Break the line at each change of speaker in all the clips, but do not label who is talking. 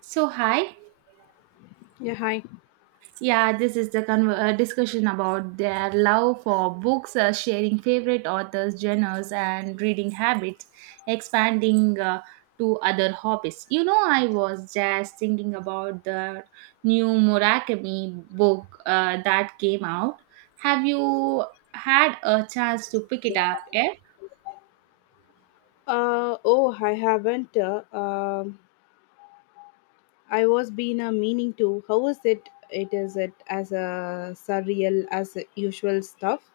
So, hi.
Yeah, hi.
Yeah, this is the conver discussion about their love for books, sharing favorite authors, genres, and reading habits, expanding to other hobbies. You know, I was just thinking about the new Murakami book that came out. Have you had a chance to pick it up yet?
Oh, I haven't. I was been a meaning to. How is it? It is it as a surreal as usual stuff.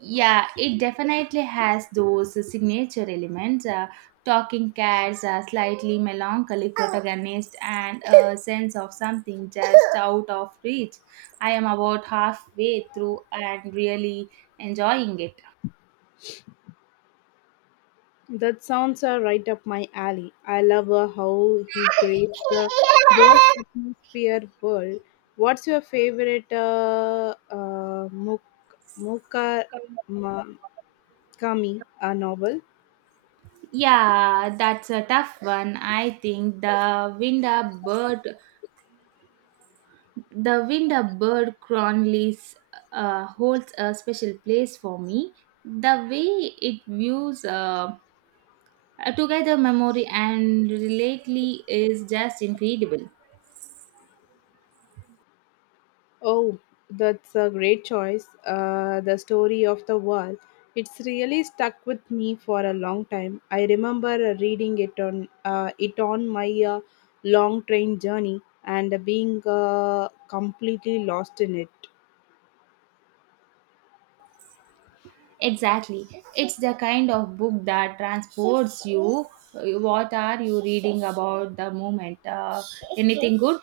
Yeah, it definitely has those signature elements, talking cats, a slightly melancholic protagonist, and a sense of something just out of reach. I am about halfway through and really enjoying it.
That sounds are right up my alley. I love how he creates those atmosphere world. What's your favorite Muk- Muka Ma- Kami novel?
Yeah, that's a tough one. I think the Winda Bird, the wind a bird Cronley's, holds a special place for me. The way it views a together memory and relatedly is just incredible.
Oh, that's a great choice. The story of the wall. It's really stuck with me for a long time. I remember reading it on it on my long train journey and being completely lost in it.
Exactly. It's the kind of book that transports you. What are you reading about the moment? Anything good?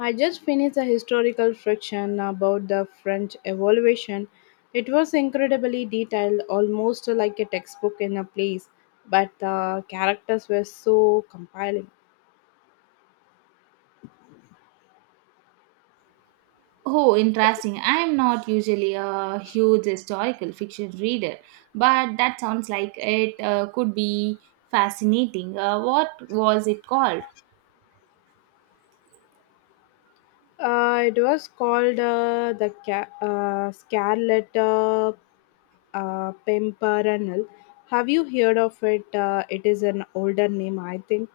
I just finished a historical fiction about the French Revolution. It was incredibly detailed, almost like a textbook in a place, but the characters were so compelling.
Oh, interesting. I am not usually a huge historical fiction reader, but that sounds like it could be fascinating. What was it called?
It was called the Scarlet Pimpernel. Have you heard of it? It is an older name, I think.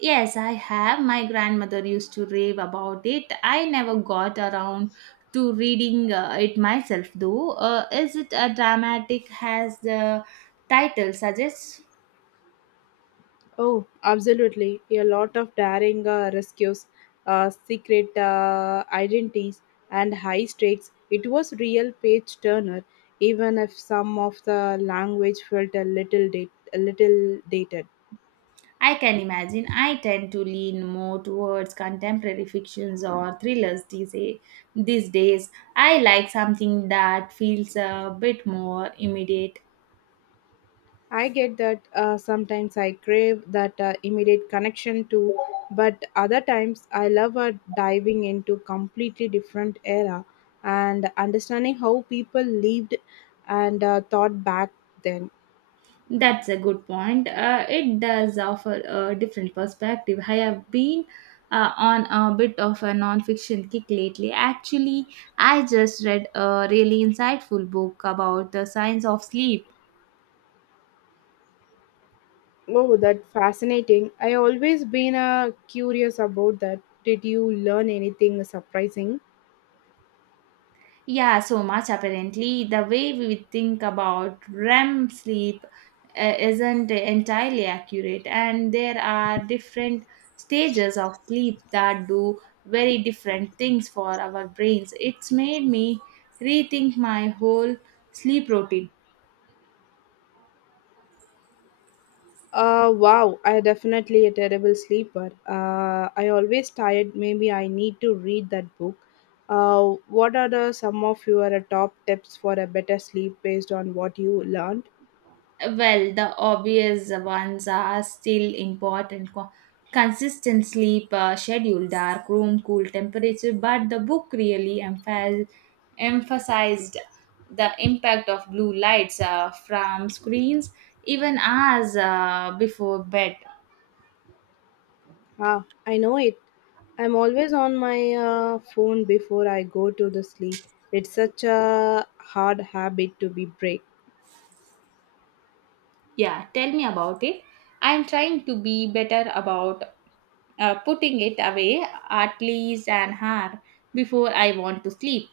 Yes, I have. My grandmother used to rave about it. I never got around to reading it myself, though. Is it a dramatic as the title suggests?
Oh, absolutely. A lot of daring rescues, secret identities, and high stakes. It was real page turner, even if some of the language felt a little dated.
I can imagine. I tend to lean more towards contemporary fictions or thrillers these days. I like something that feels a bit more immediate.
I get that. Sometimes I crave that immediate connection to, but other times I love diving into completely different era and understanding how people lived and thought back then.
That's a good point. It does offer a different perspective. I have been on a bit of a non-fiction kick lately. Actually, I just read a really insightful book about the science of sleep.
Oh, that fascinating! I always been curious about that. Did you learn anything surprising?
Yeah, so much apparently. The way we think about REM sleep isn't entirely accurate, and there are different stages of sleep that do very different things for our brains. It's made me rethink my whole sleep routine.
Wow, I definitely a terrible sleeper. I always tired. Maybe I need to read that book. What are some of your top tips for a better sleep based on what you learned?
Well, the obvious ones are still important. Consistent sleep schedule, dark room, cool temperature, but the book really emphasized the impact of blue lights from screens even hours before bed.
Ah, I know it. I'm always on my phone before I go to the sleep. It's such a hard habit to be break.
Yeah, tell me about it. I'm trying to be better about putting it away at least an hour before I want to sleep.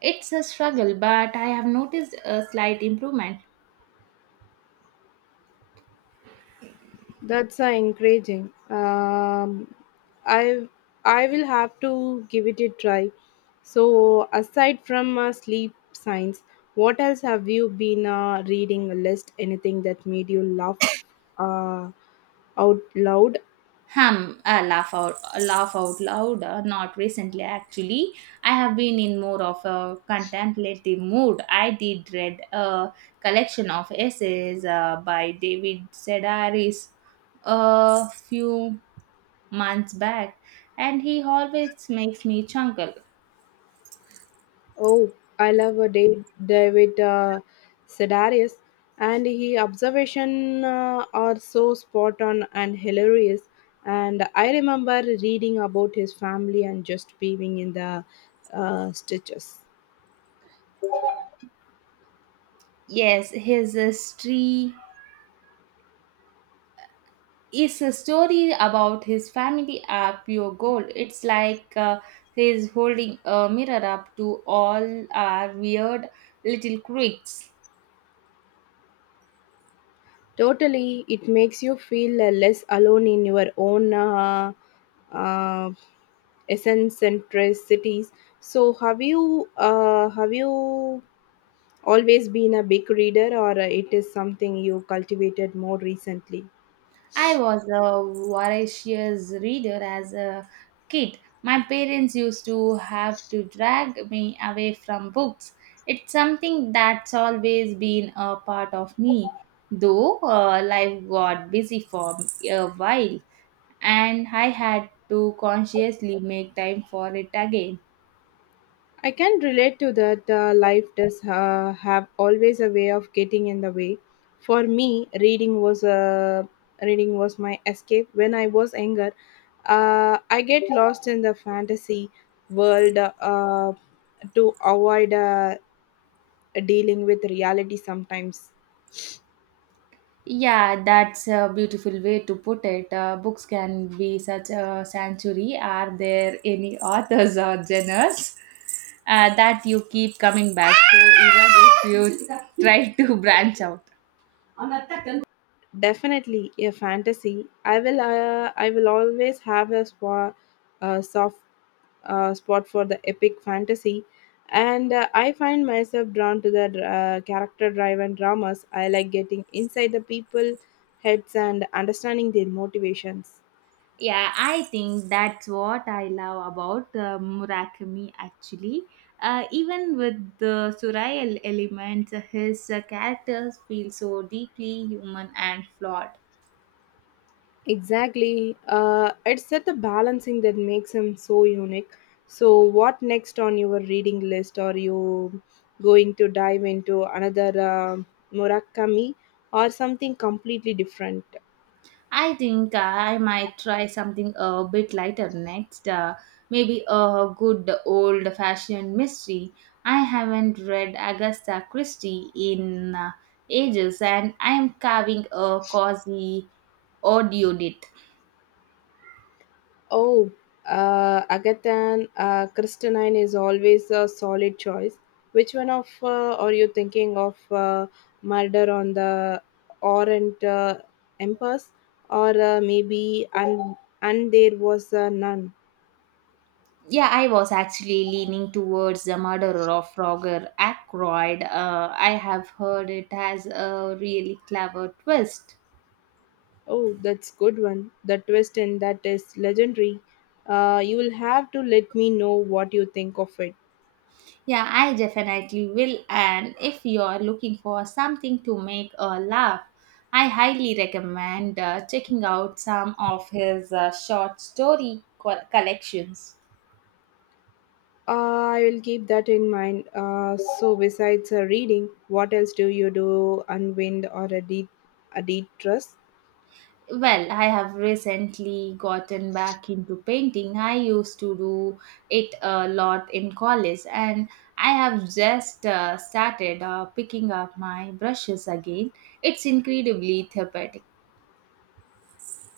It's a struggle, but I have noticed a slight improvement.
That's encouraging. I I will have to give it a try. So aside from sleep science, what else have you been reading? A list? Anything that made you laugh uh, out loud?
Laugh out loud. Not recently, actually. I have been in more of a contemplative mood. I did read a collection of essays by David Sedaris a few months back, and he always makes me chuckle.
Oh, I love a day David Sedaris, and he observation are so spot on and hilarious. And I remember reading about his family and just being in the stitches.
Yes, his history is a story about his family are pure gold. It's like he's holding a mirror up to all our weird little quirks.
Totally, it makes you feel less alone in your own uh, eccentricities. So, have you always been a big reader, or it is something you cultivated more recently?
I was a voracious reader as a kid. My parents used to have to drag me away from books. It's something that's always been a part of me, though life got busy for a while and I had to consciously make time for it again.
I can relate to that. Life does have always a way of getting in the way. For me, reading was my escape when I was younger. I get lost in the fantasy world to avoid dealing with reality sometimes.
Yeah, that's a beautiful way to put it. Books can be such a sanctuary. Are there any authors or genres that you keep coming back to even if you try to branch out?
Definitely a fantasy. I will always have soft spot for the epic fantasy, and I find myself drawn to the character-driven dramas. I like getting inside the people heads and understanding their motivations.
Yeah, I think that's what I love about Murakami actually. Even with the surreal elements, his characters feel so deeply human and flawed.
Exactly, it's that the balancing that makes him so unique. So, what next on your reading list? Are you going to dive into another Murakami or something completely different?
I think I might try something a bit lighter next. Maybe a good old fashioned mystery. I haven't read Agatha Christie in ages, and I am carving a cozy audio date.
Oh, Agatha Christenine is always a solid choice. Which one of are you thinking of? Murder on the Orient Empress, or maybe and there was none.
Yeah, I was actually leaning towards the murderer of Roger Ackroyd. I have heard it has a really clever twist.
Oh, that's good one. The twist in that is legendary. You will have to let me know what you think of it.
Yeah, I definitely will. And if you are looking for something to make a laugh, I highly recommend checking out some of his short story collections.
I will keep that in mind. So, besides reading, what else do you do? Unwind or a deep trust?
Well, I have recently gotten back into painting. I used to do it a lot in college, and I have just started picking up my brushes again. It's incredibly therapeutic.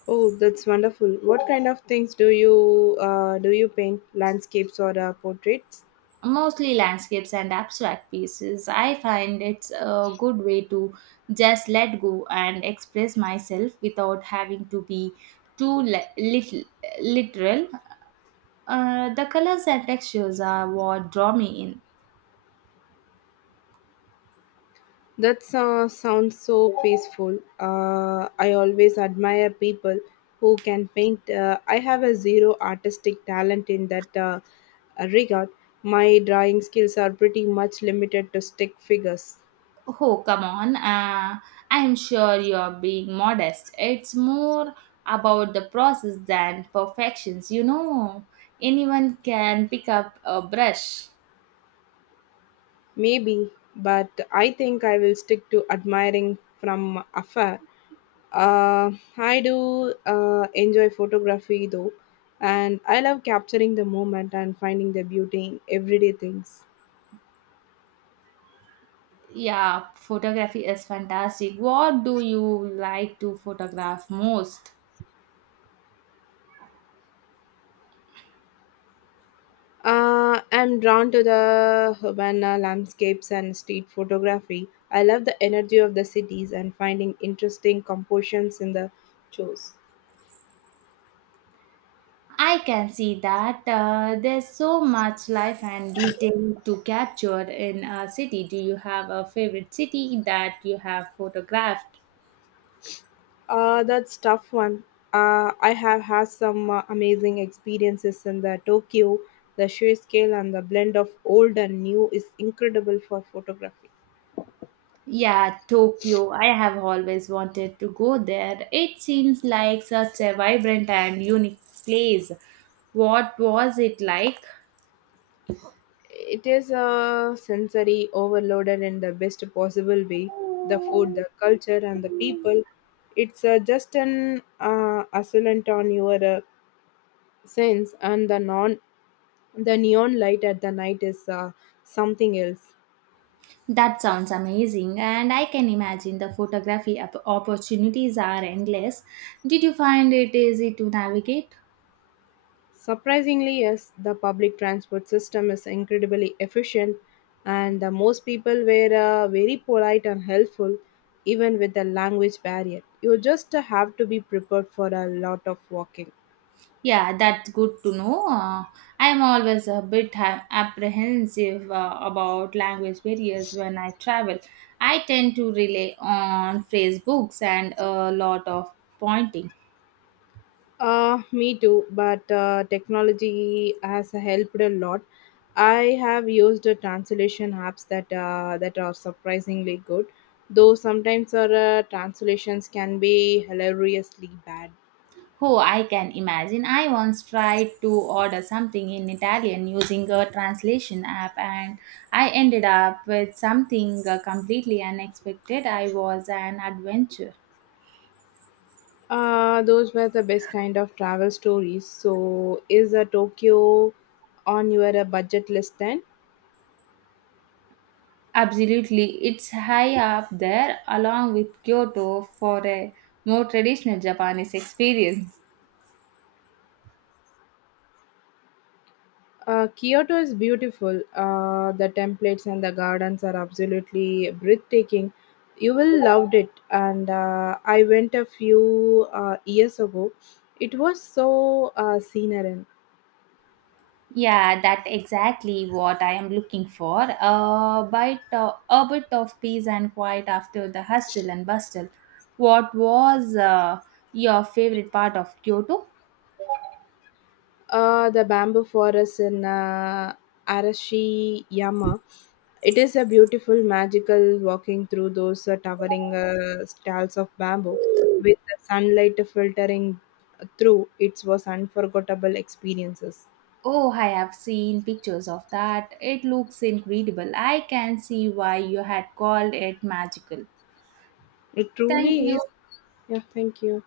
Oh, that's wonderful. What kind of things do? You paint landscapes or portraits?
Mostly landscapes and abstract pieces. I find it's a good way to just let go and express myself without having to be too literal. The colors and textures are what draw me in.
That sounds so peaceful. I always admire people who can paint. I have a zero artistic talent in that regard. My drawing skills are pretty much limited to stick figures.
Oh, come on. I'm sure you're being modest. It's more about the process than perfections. You know, anyone can pick up a brush.
Maybe, but I think I will stick to admiring from afar. Uh, I do enjoy photography though, and I love capturing the moment and finding the beauty in everyday things.
Yeah, photography is fantastic. What do you like to photograph most?
I'm drawn to the Havana landscapes and street photography. I love the energy of the cities and finding interesting compositions in the shows.
I can see that, there's so much life and detail to capture in a city. Do you have a favorite city that you have photographed?
That's tough one. I have had some amazing experiences in the Tokyo. The sheer scale and the blend of old and new is incredible for photography.
Yeah, Tokyo. I have always wanted to go there. It seems like such a vibrant and unique place. What was it like?
It is a sensory overloaded in the best possible way. The food, the culture, and the people. It's just an assailant on your sense, and the neon light at the night is something else.
That sounds amazing, and I can imagine the photography opportunities are endless. Did you find it easy to navigate?
Surprisingly, yes, the public transport system is incredibly efficient, and most people were very polite and helpful, even with the language barrier. You just have to be prepared for a lot of walking.
Yeah, that's good to know. I am always a bit apprehensive about language barriers when I travel. I tend to rely on phrase books and a lot of pointing.
Me too, but technology has helped a lot. I have used translation apps that are surprisingly good, though sometimes our translations can be hilariously bad.
Oh, I can imagine. I once tried to order something in Italian using a translation app, and I ended up with something completely unexpected. I was an adventure.
Those were the best kind of travel stories. So, is Tokyo on your budget list then?
Absolutely, it's high up there along with Kyoto for a more traditional Japanese experience.
Kyoto is beautiful. The templates and the gardens are absolutely breathtaking. You will love it. And I went a few years ago. It was so scenery.
Yeah, that exactly what I am looking for. A bit of peace and quiet after the hustle and bustle. What was your favorite part of Kyoto?
The bamboo forest in Arashiyama. It is a beautiful, magical walking through those towering stalls of bamboo with the sunlight filtering through. It was unforgettable experiences.
Oh, I have seen pictures of that. It looks incredible. I can see why you had called it magical.
It
Thank
truly
you.
is. Yeah, thank you.